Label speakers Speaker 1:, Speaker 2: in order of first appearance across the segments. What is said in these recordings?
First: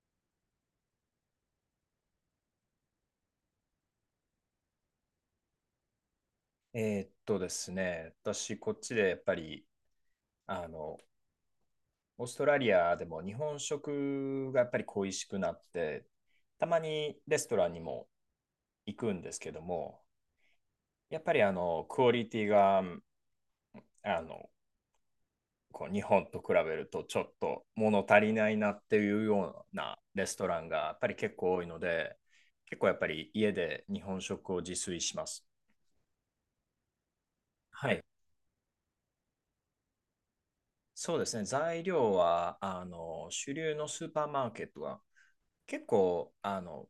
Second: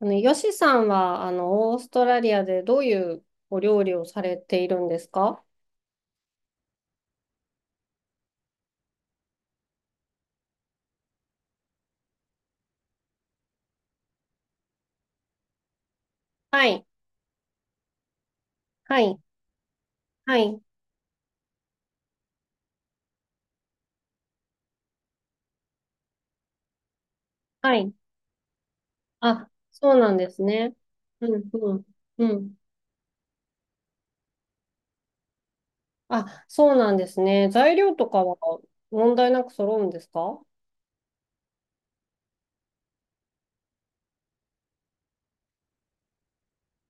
Speaker 1: あの、ヨシさんは、あの、オーストラリアでどういうお料理をされているんですか？
Speaker 2: ですね、私、こっちでやっぱり、あの、オーストラリアでも日本食がやっぱり恋しくなって、た
Speaker 1: は
Speaker 2: ま
Speaker 1: い、
Speaker 2: にレストランにも行
Speaker 1: は
Speaker 2: く
Speaker 1: い、
Speaker 2: んですけども、
Speaker 1: はい、
Speaker 2: やっぱりクオリティが、あの、こう日本と比べるとちょっと
Speaker 1: はい。
Speaker 2: 物足りないなっていう
Speaker 1: あ、
Speaker 2: よう
Speaker 1: そ
Speaker 2: な
Speaker 1: うなん
Speaker 2: レ
Speaker 1: で
Speaker 2: ス
Speaker 1: す
Speaker 2: トラン
Speaker 1: ね。
Speaker 2: がやっぱり
Speaker 1: う
Speaker 2: 結
Speaker 1: ん、
Speaker 2: 構多い
Speaker 1: う
Speaker 2: の
Speaker 1: ん、
Speaker 2: で、
Speaker 1: うん。
Speaker 2: 結構やっぱり家で日本食を自炊します。
Speaker 1: あ、そうなんですね。材料
Speaker 2: は
Speaker 1: とかは問題なく揃うんですか？
Speaker 2: そうですね、材料は主流のスーパーマーケットは結構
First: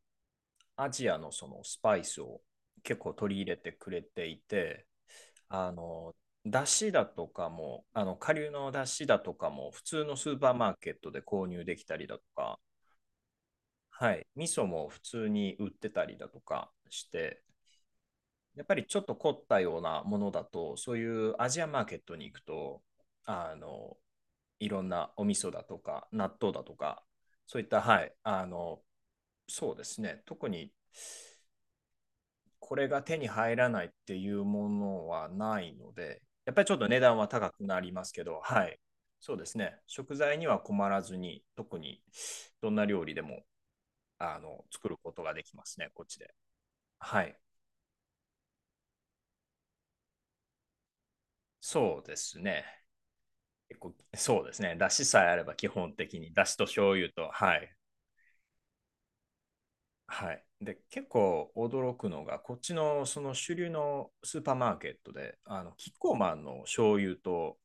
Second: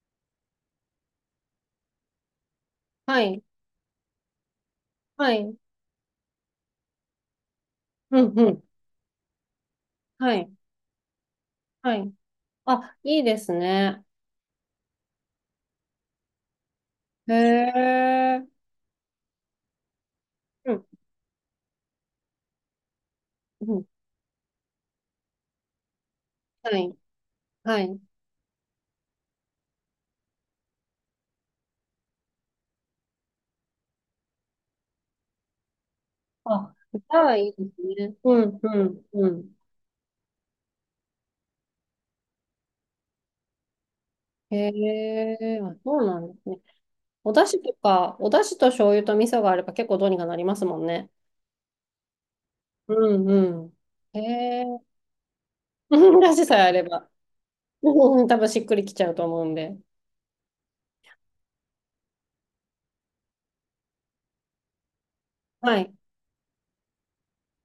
Speaker 2: アジアのそのスパイスを結構
Speaker 1: は
Speaker 2: 取り
Speaker 1: い、
Speaker 2: 入れてくれていて、
Speaker 1: はい、
Speaker 2: あのだしだとかも、
Speaker 1: うん、
Speaker 2: 顆
Speaker 1: う
Speaker 2: 粒
Speaker 1: ん、
Speaker 2: のだしだとかも普通のス
Speaker 1: は
Speaker 2: ー
Speaker 1: い、
Speaker 2: パーマーケットで購入でき
Speaker 1: は
Speaker 2: たり
Speaker 1: い。
Speaker 2: だとか、
Speaker 1: あ、いいですね。
Speaker 2: はい、味噌も普通に売ってたりだとかし
Speaker 1: へ
Speaker 2: て、
Speaker 1: え、
Speaker 2: やっぱりちょっと凝ったようなものだ
Speaker 1: う
Speaker 2: と、
Speaker 1: ん、
Speaker 2: そういうアジアマーケットに行くと、あ
Speaker 1: うん、
Speaker 2: の、いろんなお味噌だとか、納豆だ
Speaker 1: は
Speaker 2: と
Speaker 1: い、
Speaker 2: か、そういった、
Speaker 1: はい。
Speaker 2: はい、そうですね、特にこれが手に入らないっていうものはないので、やっぱりちょ
Speaker 1: あ、
Speaker 2: っと値
Speaker 1: じ
Speaker 2: 段
Speaker 1: ゃ
Speaker 2: は
Speaker 1: あい
Speaker 2: 高
Speaker 1: い
Speaker 2: く
Speaker 1: で
Speaker 2: な
Speaker 1: す
Speaker 2: ります
Speaker 1: ね。
Speaker 2: けど、
Speaker 1: うん、
Speaker 2: はい、
Speaker 1: うん、う
Speaker 2: そうで
Speaker 1: ん。
Speaker 2: すね、食材には困らずに、特にどんな料理でも
Speaker 1: へ
Speaker 2: 作ることができ
Speaker 1: え、
Speaker 2: ま
Speaker 1: あ、
Speaker 2: すね、
Speaker 1: そ
Speaker 2: こっ
Speaker 1: う
Speaker 2: ち
Speaker 1: なん
Speaker 2: で。
Speaker 1: ですね。
Speaker 2: は
Speaker 1: お
Speaker 2: い、
Speaker 1: 出汁とか、お出汁と醤油と味噌があれば結構どうにかなりますもんね。
Speaker 2: そうですね。
Speaker 1: うんう
Speaker 2: 結構
Speaker 1: ん。へ
Speaker 2: そうですね。
Speaker 1: え。
Speaker 2: だしさえあれば基本的 に、
Speaker 1: 出
Speaker 2: だ
Speaker 1: 汁
Speaker 2: し
Speaker 1: さえ
Speaker 2: と
Speaker 1: あれ
Speaker 2: 醤
Speaker 1: ば。
Speaker 2: 油と、はい。
Speaker 1: うん、多分しっくりきちゃうと思うんで。
Speaker 2: はい。で、結構驚くのが、こっちのその主流のスーパーマーケットで、
Speaker 1: は
Speaker 2: キッ
Speaker 1: い。
Speaker 2: コーマンの醤油と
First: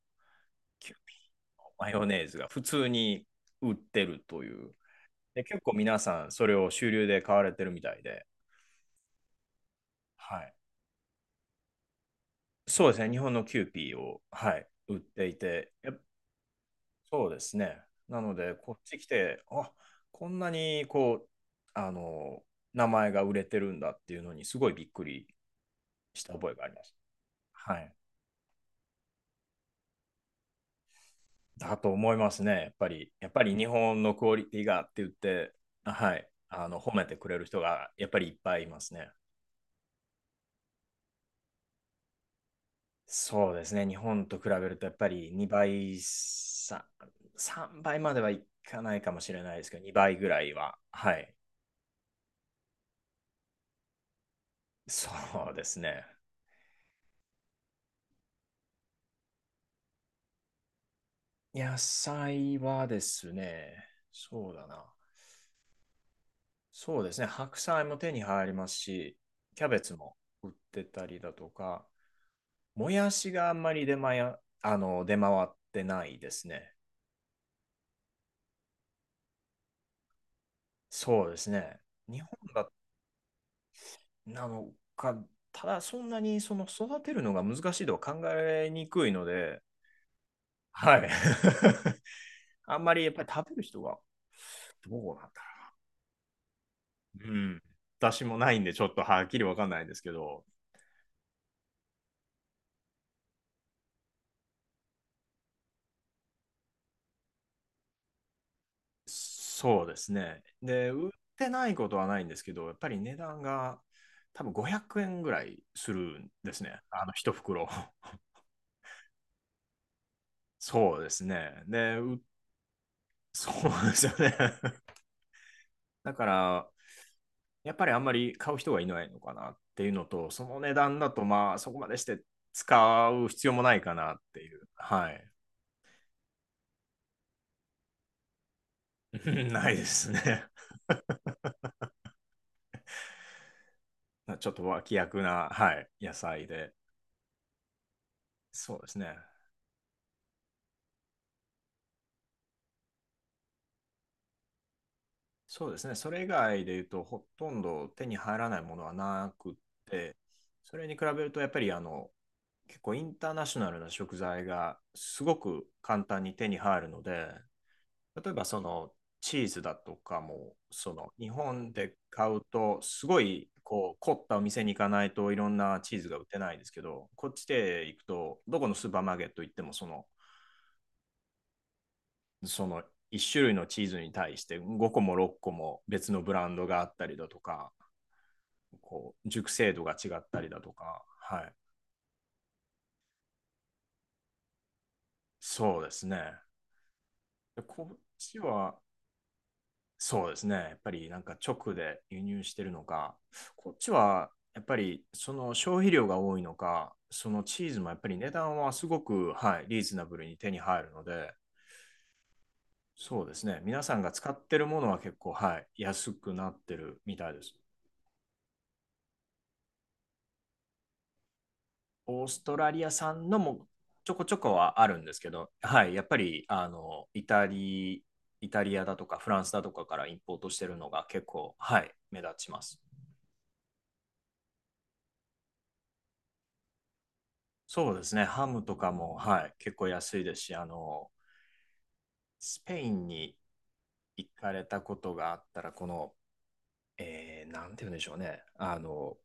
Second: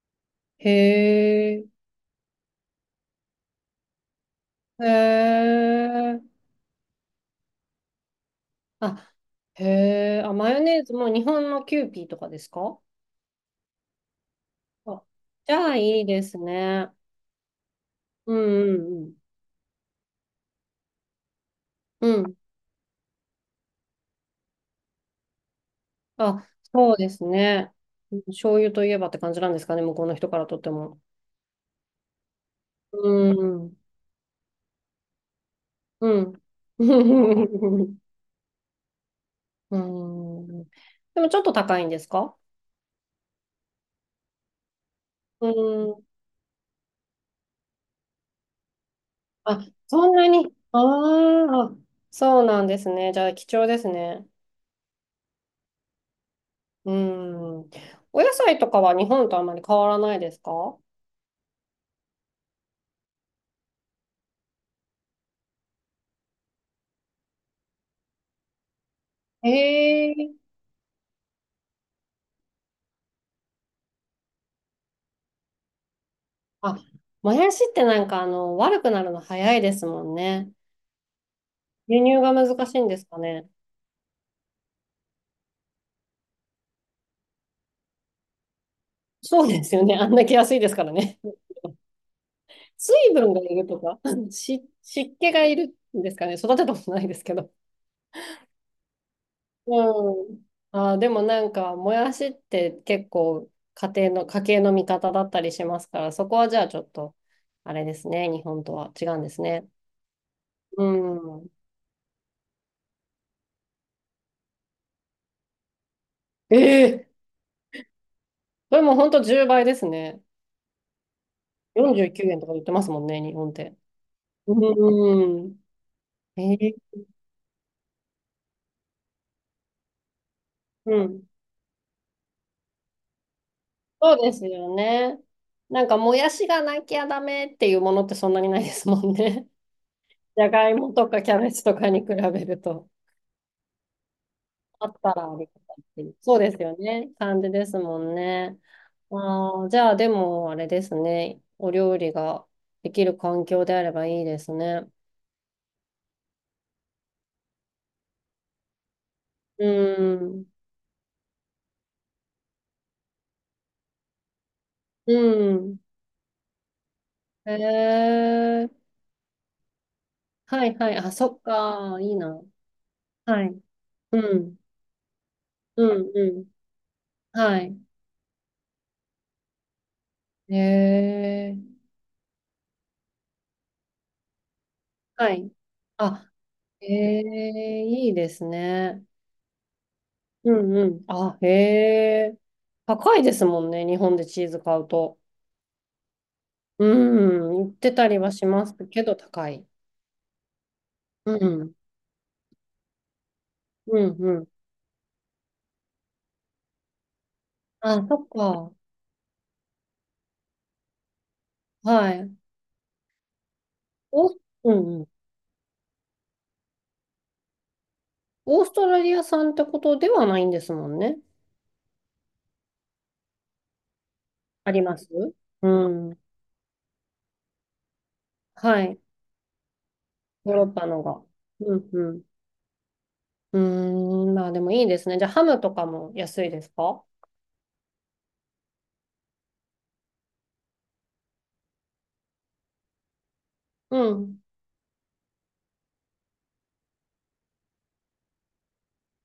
Speaker 1: へ
Speaker 2: キューピー
Speaker 1: え。
Speaker 2: のマヨネーズが普通に売ってるという。
Speaker 1: へ
Speaker 2: で、結構皆
Speaker 1: え。
Speaker 2: さんそれを主流で買われてるみたいで、
Speaker 1: あ、へえ。あ、
Speaker 2: は
Speaker 1: マ
Speaker 2: い。
Speaker 1: ヨネーズも日本のキューピーとかですか？
Speaker 2: そうですね。日本のキューピーを、はい、売っ
Speaker 1: あ、
Speaker 2: てい
Speaker 1: じゃ
Speaker 2: て、
Speaker 1: あいいですね。
Speaker 2: そうですね。なの
Speaker 1: う
Speaker 2: で、こ
Speaker 1: ん
Speaker 2: っち来
Speaker 1: うん
Speaker 2: て、あ、こんなにこう、あ
Speaker 1: うん。うん。
Speaker 2: の、名前が売れてるんだっていうのに、すごいびっくりした
Speaker 1: あ、
Speaker 2: 覚えがありま
Speaker 1: そ
Speaker 2: す。
Speaker 1: うですね。
Speaker 2: はい。
Speaker 1: 醤油といえばって感じなんですかね、向こうの人からとっても。
Speaker 2: だと思いますね。やっぱ
Speaker 1: う
Speaker 2: り、やっぱり日
Speaker 1: ん。
Speaker 2: 本のクオリティがって言って、は
Speaker 1: う
Speaker 2: い。
Speaker 1: ん。
Speaker 2: 褒めてくれる人が やっぱりいっぱいいますね。
Speaker 1: うん。でもちょっと高いんですか？
Speaker 2: そうですね。日本と比べると、やっぱり
Speaker 1: う
Speaker 2: 2倍、
Speaker 1: ん。
Speaker 2: 3倍まではいかないかもしれないで
Speaker 1: あ、
Speaker 2: すけど、
Speaker 1: そ
Speaker 2: 2
Speaker 1: ん
Speaker 2: 倍ぐ
Speaker 1: な
Speaker 2: らい
Speaker 1: に。
Speaker 2: は、はい。
Speaker 1: ああ、そうなんですね。じゃあ貴重ですね。
Speaker 2: そうですね。
Speaker 1: うん。お野菜とかは日本とあまり変わらないですか？
Speaker 2: 野菜はですね、そうだな。そうですね、白菜も手に入りますし、キャベツも
Speaker 1: ええ。
Speaker 2: 売ってたりだとか、もやしがあんまり出回や、あの、出回ってないですね。
Speaker 1: あ、もやしってなんかあの、悪くなるの早いですもんね。
Speaker 2: そうですね。
Speaker 1: 輸
Speaker 2: 日
Speaker 1: 入
Speaker 2: 本
Speaker 1: が難
Speaker 2: だ
Speaker 1: しいんですかね。
Speaker 2: なのか、ただそんなにその育てるのが難しいとは考えにくいの
Speaker 1: そう
Speaker 2: で、
Speaker 1: ですよね。あんだけ安いですから
Speaker 2: はい。
Speaker 1: ね。
Speaker 2: あんま
Speaker 1: 水
Speaker 2: りやっぱり
Speaker 1: 分が
Speaker 2: 食
Speaker 1: い
Speaker 2: べる
Speaker 1: ると
Speaker 2: 人
Speaker 1: か、
Speaker 2: が どう
Speaker 1: 湿
Speaker 2: なん
Speaker 1: 気
Speaker 2: だ
Speaker 1: がいるんですかね。育てたことないです
Speaker 2: ろう。
Speaker 1: け
Speaker 2: う
Speaker 1: ど。
Speaker 2: ん。私もないんで、ちょっとはっきりわかんないんですけ
Speaker 1: う
Speaker 2: ど、
Speaker 1: ん。あー、でもなんか、もやしって結構家庭の、家計の味方だったりしますから、そこはじゃあちょっと、あれですね、日本とは違うんですね。
Speaker 2: そうですね。
Speaker 1: う
Speaker 2: で、売って
Speaker 1: ん。
Speaker 2: ないことはないんですけど、やっぱり値段が多分500円ぐらいするんで
Speaker 1: え
Speaker 2: すね。
Speaker 1: え。
Speaker 2: 一袋。
Speaker 1: それも本当10倍ですね。
Speaker 2: そうですね。で、
Speaker 1: 49円とか言ってますもんね、日
Speaker 2: そ
Speaker 1: 本って。
Speaker 2: うですよね。
Speaker 1: うん。
Speaker 2: だか
Speaker 1: え
Speaker 2: ら、
Speaker 1: え。
Speaker 2: やっぱりあんまり買う人がいないのかなっていうのと、その値
Speaker 1: う
Speaker 2: 段だと、
Speaker 1: ん。
Speaker 2: まあ、そこまでして使う必要もないかな
Speaker 1: そ
Speaker 2: っ
Speaker 1: うで
Speaker 2: て
Speaker 1: す
Speaker 2: いう。
Speaker 1: よ
Speaker 2: は
Speaker 1: ね。
Speaker 2: い。
Speaker 1: なんか、もやしがなきゃダメっていうものってそんなにないですもんね。
Speaker 2: ないです
Speaker 1: じ
Speaker 2: ね。
Speaker 1: ゃがいもとかキャベツとかに比べると。
Speaker 2: ちょっと
Speaker 1: あっ
Speaker 2: 脇
Speaker 1: た
Speaker 2: 役
Speaker 1: らあり
Speaker 2: な、
Speaker 1: が
Speaker 2: は
Speaker 1: たいっ
Speaker 2: い、
Speaker 1: てい
Speaker 2: 野
Speaker 1: う。そう
Speaker 2: 菜
Speaker 1: です
Speaker 2: で。
Speaker 1: よね。感じですもんね。
Speaker 2: そうですね。
Speaker 1: ああ、じゃあでもあれですね。お料理ができる環境であればいいですね。
Speaker 2: そうですね。それ以外で言うと、ほとんど手に入らないものはなくっ
Speaker 1: う
Speaker 2: て、
Speaker 1: ん。
Speaker 2: それに比べると、やっぱり結構インターナショナルな食材が
Speaker 1: う
Speaker 2: すごく
Speaker 1: ん。
Speaker 2: 簡単に手に入るので、
Speaker 1: へ
Speaker 2: 例えばそ
Speaker 1: え。
Speaker 2: のチーズだとかも、
Speaker 1: はいは
Speaker 2: そ
Speaker 1: い。あ、
Speaker 2: の
Speaker 1: そ
Speaker 2: 日
Speaker 1: っ
Speaker 2: 本で
Speaker 1: か。いい
Speaker 2: 買
Speaker 1: な。
Speaker 2: うと、すご
Speaker 1: は
Speaker 2: い
Speaker 1: い。
Speaker 2: こう凝
Speaker 1: う
Speaker 2: ったお
Speaker 1: ん。
Speaker 2: 店に行かないといろんな
Speaker 1: う
Speaker 2: チーズ
Speaker 1: ん
Speaker 2: が売って
Speaker 1: う
Speaker 2: ないんですけど、こっ
Speaker 1: ん。
Speaker 2: ち
Speaker 1: はい。
Speaker 2: で行くと、どこのスーパーマーケット行っても
Speaker 1: へえ。
Speaker 2: その、1種類のチーズに対して5個も
Speaker 1: は
Speaker 2: 6個
Speaker 1: い。
Speaker 2: も別の
Speaker 1: あ、
Speaker 2: ブランドがあ
Speaker 1: へ
Speaker 2: ったりだとか、
Speaker 1: え、いいですね。
Speaker 2: こう熟成度が違ったり
Speaker 1: う
Speaker 2: だと
Speaker 1: んう
Speaker 2: か、
Speaker 1: ん。あ、
Speaker 2: は
Speaker 1: へ
Speaker 2: い、
Speaker 1: え。高いですもんね。日本でチーズ買うと。
Speaker 2: そうですね。
Speaker 1: う
Speaker 2: で
Speaker 1: ん、言っ
Speaker 2: こ
Speaker 1: て
Speaker 2: っ
Speaker 1: たりは
Speaker 2: ち
Speaker 1: します
Speaker 2: は、
Speaker 1: けど、高い。
Speaker 2: そうですね、やっぱりなん
Speaker 1: う
Speaker 2: か直
Speaker 1: ん、
Speaker 2: で輸入してるのか、こっち
Speaker 1: うん、
Speaker 2: は
Speaker 1: うん。
Speaker 2: やっぱりその消費量が多いのか、そのチーズもやっ
Speaker 1: あ、
Speaker 2: ぱり
Speaker 1: そっ
Speaker 2: 値段はすごく、はい、リーズナブルに手に入るので、
Speaker 1: か。はい。
Speaker 2: そうですね、皆さんが使
Speaker 1: オー
Speaker 2: っ
Speaker 1: ス、
Speaker 2: てる
Speaker 1: う
Speaker 2: ものは
Speaker 1: んうん、
Speaker 2: 結構、はい、安くなってるみたいです。
Speaker 1: オーストラリア産ってことではないんですもんね。
Speaker 2: オーストラリア産のもちょこちょこ
Speaker 1: あ
Speaker 2: は
Speaker 1: り
Speaker 2: あ
Speaker 1: ま
Speaker 2: るん
Speaker 1: す。
Speaker 2: ですけど、
Speaker 1: う
Speaker 2: はい、やっぱ
Speaker 1: ん。
Speaker 2: りイタリ
Speaker 1: は
Speaker 2: アだ
Speaker 1: い。
Speaker 2: とかフランスだとかからインポート
Speaker 1: ヨー
Speaker 2: し
Speaker 1: ロ
Speaker 2: て
Speaker 1: ッ
Speaker 2: る
Speaker 1: パ
Speaker 2: の
Speaker 1: の
Speaker 2: が
Speaker 1: が。
Speaker 2: 結構、
Speaker 1: う
Speaker 2: は
Speaker 1: ん、
Speaker 2: い、
Speaker 1: う
Speaker 2: 目
Speaker 1: ん。
Speaker 2: 立ちます。
Speaker 1: うーん、まあでもいいですね。じゃあ、ハムとかも安いですか？
Speaker 2: そうですね、ハムとかも、はい、結構安いですし、スペインに
Speaker 1: う
Speaker 2: 行
Speaker 1: ん。
Speaker 2: かれたことがあったら、この、なんて言うんでしょうね、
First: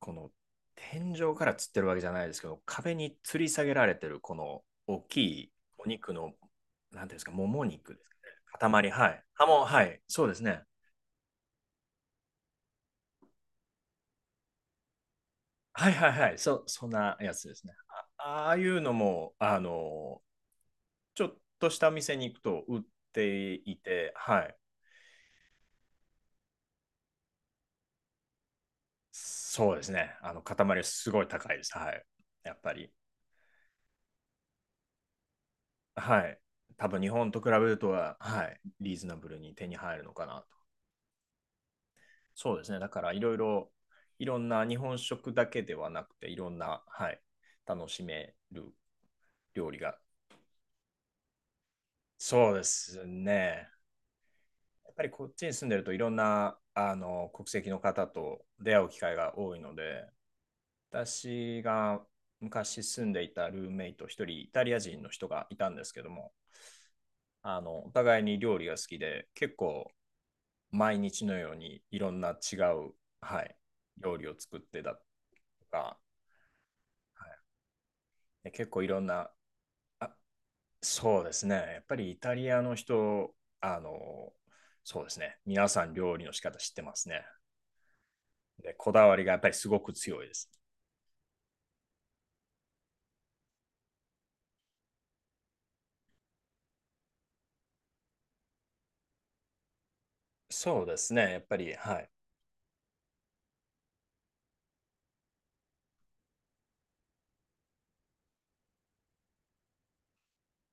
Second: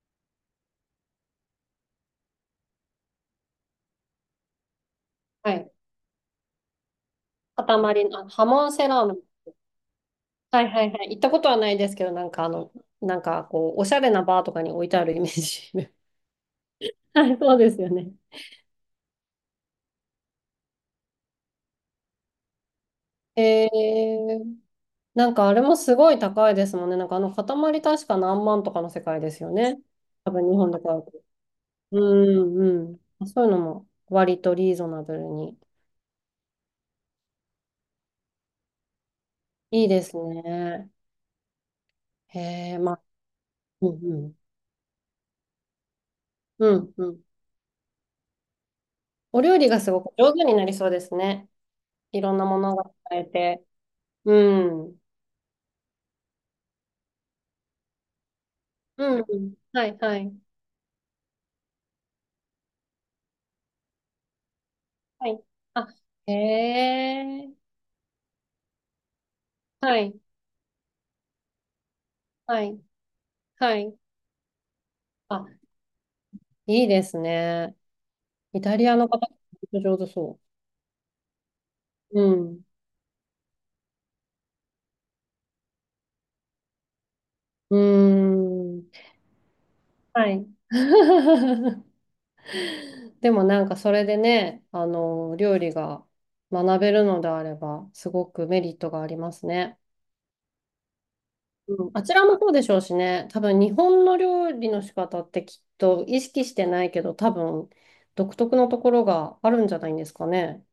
Speaker 2: この天井から吊ってるわけじゃないですけど、壁に吊り下げられてるこの大きい
Speaker 1: はい。
Speaker 2: お肉の、なんていうんですか、もも肉で
Speaker 1: 塊
Speaker 2: す
Speaker 1: の、あ、ハモ
Speaker 2: か
Speaker 1: ンセ
Speaker 2: ね。塊、
Speaker 1: ラー
Speaker 2: は
Speaker 1: ム。
Speaker 2: い。あ、もう、はい、そうです
Speaker 1: は
Speaker 2: ね。
Speaker 1: いはいはい。行ったことはないですけど、なんかあの、なんかこう、おしゃれなバーとかに置いてあるイメー
Speaker 2: は
Speaker 1: ジ。
Speaker 2: いはい はい、そんな
Speaker 1: は
Speaker 2: や
Speaker 1: い、
Speaker 2: つで
Speaker 1: そう
Speaker 2: す
Speaker 1: で
Speaker 2: ね。
Speaker 1: すよね。
Speaker 2: あ、ああいうのも、ちょっとした店に行くと売って
Speaker 1: え
Speaker 2: いて、はい。
Speaker 1: ー、なんかあれもすごい高いですもんね。なんかあの塊確か何万とかの世界ですよ
Speaker 2: そう
Speaker 1: ね。
Speaker 2: ですね。
Speaker 1: 多分日本で
Speaker 2: 塊
Speaker 1: 買う
Speaker 2: す
Speaker 1: と。
Speaker 2: ごい高いです。は
Speaker 1: う
Speaker 2: い。や
Speaker 1: ん
Speaker 2: っぱり。
Speaker 1: うん。そういうのも割とリーズナブルに。
Speaker 2: はい。多分日本と比べるとは、はい。リーズナブルに手に
Speaker 1: いい
Speaker 2: 入
Speaker 1: で
Speaker 2: るの
Speaker 1: す
Speaker 2: かな。
Speaker 1: ね。へ
Speaker 2: そうですね。
Speaker 1: え、
Speaker 2: だ
Speaker 1: ま
Speaker 2: か
Speaker 1: あ、
Speaker 2: ら
Speaker 1: うんう
Speaker 2: いろ
Speaker 1: ん。
Speaker 2: んな日本食だけではなくて、いろん
Speaker 1: う
Speaker 2: な、
Speaker 1: ん
Speaker 2: は
Speaker 1: う
Speaker 2: い、
Speaker 1: ん。
Speaker 2: 楽しめる
Speaker 1: お料理
Speaker 2: 料理
Speaker 1: がす
Speaker 2: が。
Speaker 1: ごく上手になりそうですね。いろんな
Speaker 2: そう
Speaker 1: も
Speaker 2: で
Speaker 1: のが
Speaker 2: す
Speaker 1: 使えて。
Speaker 2: ね。
Speaker 1: う
Speaker 2: やっ
Speaker 1: ん。
Speaker 2: ぱりこっちに住んでるといろんな国籍の方と出会う機会
Speaker 1: うん
Speaker 2: が
Speaker 1: う
Speaker 2: 多
Speaker 1: ん。
Speaker 2: いの
Speaker 1: はい
Speaker 2: で、
Speaker 1: はい。
Speaker 2: 私が昔住んでいたルーメイト一人イタリア人の人
Speaker 1: はい。
Speaker 2: がいたんで
Speaker 1: あ、
Speaker 2: すけども、
Speaker 1: へえ。
Speaker 2: お互いに料理が好きで、結構
Speaker 1: はい
Speaker 2: 毎日のようにいろんな違
Speaker 1: はい
Speaker 2: う、はい、
Speaker 1: はい。
Speaker 2: 料理を作ってたと
Speaker 1: あ、
Speaker 2: か、
Speaker 1: いいですね。
Speaker 2: で
Speaker 1: イ
Speaker 2: 結
Speaker 1: タ
Speaker 2: 構い
Speaker 1: リア
Speaker 2: ろん
Speaker 1: の方、
Speaker 2: な、
Speaker 1: 本当上手
Speaker 2: あ、
Speaker 1: そ
Speaker 2: そうですね。やっぱりイ
Speaker 1: う。
Speaker 2: タ
Speaker 1: う
Speaker 2: リア
Speaker 1: ん。
Speaker 2: の人、あの、そうですね。皆さん料理の仕方知ってますね。
Speaker 1: うー
Speaker 2: で、こ
Speaker 1: ん。
Speaker 2: だわりがやっぱりすごく強い
Speaker 1: は
Speaker 2: で
Speaker 1: い。
Speaker 2: す。
Speaker 1: でもなんかそれでね、あの、料理が学べるのであれば、すごくメリットがありますね。
Speaker 2: そうですね。やっぱり、
Speaker 1: うん、
Speaker 2: は
Speaker 1: あ
Speaker 2: い。
Speaker 1: ちらもそうでしょうしね、多分日本の料理の仕方ってきっと意識してないけど、多分独特のところがあるんじゃないんですかね。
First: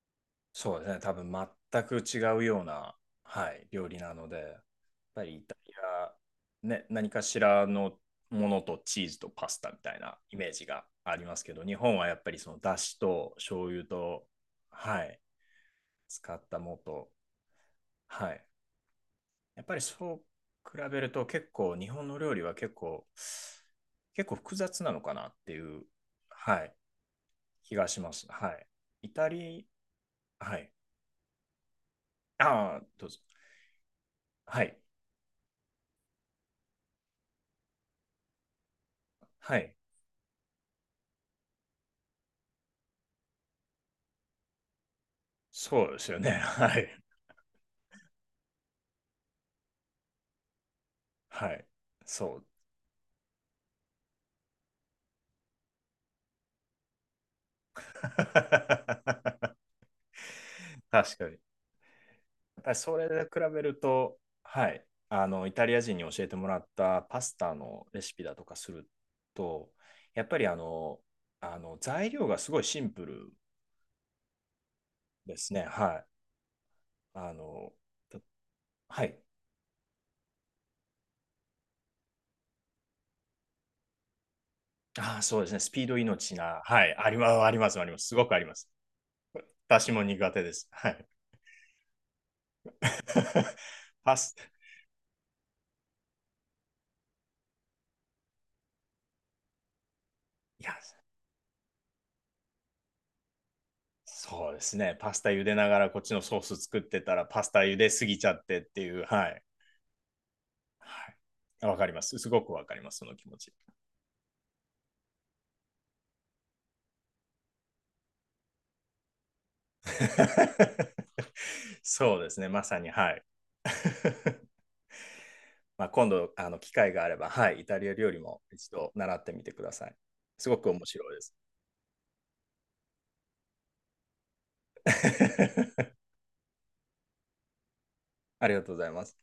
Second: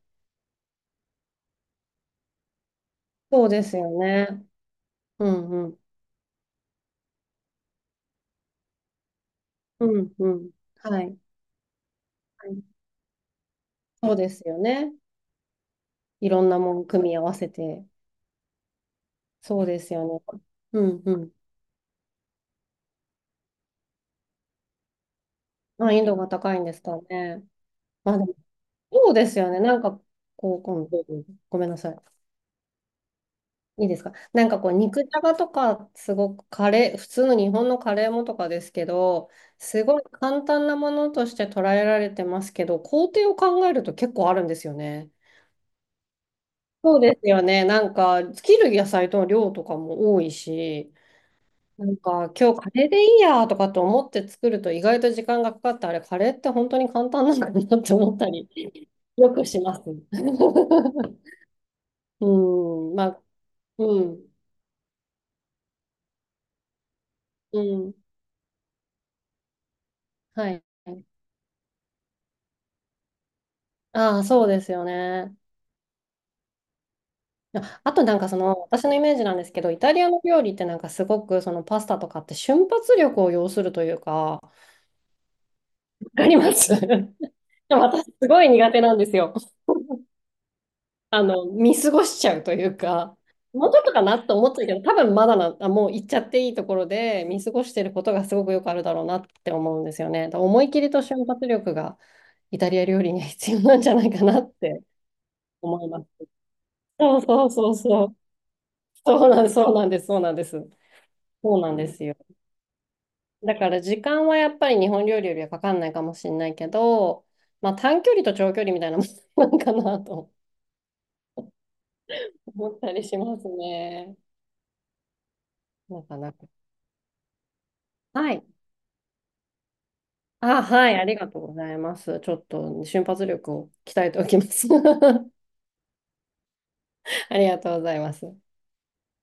Speaker 2: そうですね。多分全く違うような、
Speaker 1: そう
Speaker 2: は
Speaker 1: で
Speaker 2: い、
Speaker 1: す
Speaker 2: 料
Speaker 1: よ
Speaker 2: 理なの
Speaker 1: ね。
Speaker 2: で、やっぱ
Speaker 1: う
Speaker 2: りイタ
Speaker 1: んう
Speaker 2: リ
Speaker 1: ん。
Speaker 2: ア、ね、何かしらのものとチーズとパスタみ
Speaker 1: う
Speaker 2: たい
Speaker 1: ん
Speaker 2: な
Speaker 1: う
Speaker 2: イメ
Speaker 1: ん。
Speaker 2: ージが
Speaker 1: は
Speaker 2: あ
Speaker 1: い。
Speaker 2: りますけど、日本はやっぱり
Speaker 1: は
Speaker 2: その
Speaker 1: い。
Speaker 2: だしと醤油
Speaker 1: そう
Speaker 2: と、
Speaker 1: ですよね。
Speaker 2: はい、
Speaker 1: い
Speaker 2: 使
Speaker 1: ろ
Speaker 2: っ
Speaker 1: んな
Speaker 2: たも
Speaker 1: も
Speaker 2: の
Speaker 1: ん組
Speaker 2: と、
Speaker 1: み合わせて。
Speaker 2: はい、や
Speaker 1: そ
Speaker 2: っ
Speaker 1: う
Speaker 2: ぱ
Speaker 1: で
Speaker 2: り
Speaker 1: す
Speaker 2: そう
Speaker 1: よね。
Speaker 2: 比
Speaker 1: う
Speaker 2: べ
Speaker 1: ん
Speaker 2: る
Speaker 1: う
Speaker 2: と
Speaker 1: ん。
Speaker 2: 結構日本の料理は結構、複雑なのかなっていう、
Speaker 1: 難易度が高
Speaker 2: は
Speaker 1: いんで
Speaker 2: い、
Speaker 1: すかね。
Speaker 2: 気がしま
Speaker 1: まあで
Speaker 2: す。
Speaker 1: も、
Speaker 2: はい。イ
Speaker 1: そうで
Speaker 2: タ
Speaker 1: すよね。
Speaker 2: リ
Speaker 1: なんか、
Speaker 2: ア、
Speaker 1: こ
Speaker 2: は
Speaker 1: う、
Speaker 2: い。
Speaker 1: 今度、ごめんなさい。
Speaker 2: ああ、どうぞ。
Speaker 1: いいですか？なんか
Speaker 2: は
Speaker 1: こう、
Speaker 2: い。
Speaker 1: 肉じゃがとか、すごくカレー、普通の日本のカレーもとかですけど、
Speaker 2: はい。
Speaker 1: すごい簡単なものとして捉えられてますけど、工程を考えると結構あるんですよね。
Speaker 2: そうですよね。は
Speaker 1: そう
Speaker 2: い。
Speaker 1: ですよね。なんか、切る野菜の量とかも多いし、
Speaker 2: はい。
Speaker 1: なんか
Speaker 2: そう。
Speaker 1: 今日カレーでいいやとかと思って作ると意外と時間がかかって、あれ、カレーって本当に簡単なんだなって思ったり よくします。
Speaker 2: 確かに。やっぱり
Speaker 1: うん、
Speaker 2: そ
Speaker 1: ま
Speaker 2: れで
Speaker 1: あ、
Speaker 2: 比べる
Speaker 1: う
Speaker 2: と、
Speaker 1: ん、
Speaker 2: はい。イタリア人に教えてもらったパスタ
Speaker 1: う
Speaker 2: の
Speaker 1: ん、
Speaker 2: レシピだとかすると、やっぱり
Speaker 1: はい。
Speaker 2: 材料がすごいシンプル
Speaker 1: ああ、そうですよね。
Speaker 2: ですね。はい。あの、
Speaker 1: ああ、とな
Speaker 2: た
Speaker 1: んかその私のイ
Speaker 2: は
Speaker 1: メー
Speaker 2: い。
Speaker 1: ジなんですけど、イタリアの料理ってなんかすごくそのパスタとかって瞬発力を要するというか、わ
Speaker 2: ああ、そうですね。スピード
Speaker 1: か
Speaker 2: 命
Speaker 1: りま
Speaker 2: な。
Speaker 1: す。
Speaker 2: はい。ありま
Speaker 1: で
Speaker 2: す、あります、
Speaker 1: も
Speaker 2: ありま
Speaker 1: 私
Speaker 2: す。すご
Speaker 1: す
Speaker 2: くあ
Speaker 1: ご
Speaker 2: り
Speaker 1: い
Speaker 2: ます。
Speaker 1: 苦手なんですよ。
Speaker 2: 私も苦手です。はい。
Speaker 1: あの、見過ごしちゃうというか、もうちょっとか
Speaker 2: パ
Speaker 1: な
Speaker 2: ス、
Speaker 1: と思ってたけど、多分まだな、あ、もう行っちゃっていいところで見過ごしてることがすごくよくあるだろうなって思うんですよね。だから思
Speaker 2: い
Speaker 1: い
Speaker 2: や、
Speaker 1: 切りと瞬発力がイタリア料理には必要なんじゃないかな
Speaker 2: そ
Speaker 1: っ
Speaker 2: うです
Speaker 1: て
Speaker 2: ね。パスタ茹でなが
Speaker 1: 思い
Speaker 2: らこ
Speaker 1: ま
Speaker 2: っ
Speaker 1: す。
Speaker 2: ちのソース作ってた
Speaker 1: そう
Speaker 2: ら、パ
Speaker 1: そ
Speaker 2: ス
Speaker 1: う
Speaker 2: タ
Speaker 1: そう
Speaker 2: 茹です
Speaker 1: そう。
Speaker 2: ぎちゃってっていう、はい。
Speaker 1: そうなんです、そうなんです。
Speaker 2: は
Speaker 1: そう
Speaker 2: い。
Speaker 1: な
Speaker 2: わ
Speaker 1: ん
Speaker 2: か
Speaker 1: で
Speaker 2: りま
Speaker 1: すよ。
Speaker 2: す。すごくわかります、その気持ち。
Speaker 1: だから時間はやっぱり日本料理よりはかかんないかもしれないけど、まあ短距離と長距離みたいなもんなんかなと
Speaker 2: そうですね。ま
Speaker 1: 思
Speaker 2: さ
Speaker 1: っ
Speaker 2: に、
Speaker 1: たり
Speaker 2: は
Speaker 1: し
Speaker 2: い。
Speaker 1: ますね。
Speaker 2: まあ、
Speaker 1: な
Speaker 2: 今
Speaker 1: か
Speaker 2: 度
Speaker 1: なか。
Speaker 2: 機会があれば、はい、イタリア料理
Speaker 1: は
Speaker 2: も
Speaker 1: い。
Speaker 2: 一度習ってみてください。すご
Speaker 1: あ、
Speaker 2: く面
Speaker 1: はい、あ
Speaker 2: 白い
Speaker 1: り
Speaker 2: で
Speaker 1: が
Speaker 2: す。
Speaker 1: とうございます。ちょっと瞬発力を鍛えておきます。ありがとうございます。
Speaker 2: ありがとうございます。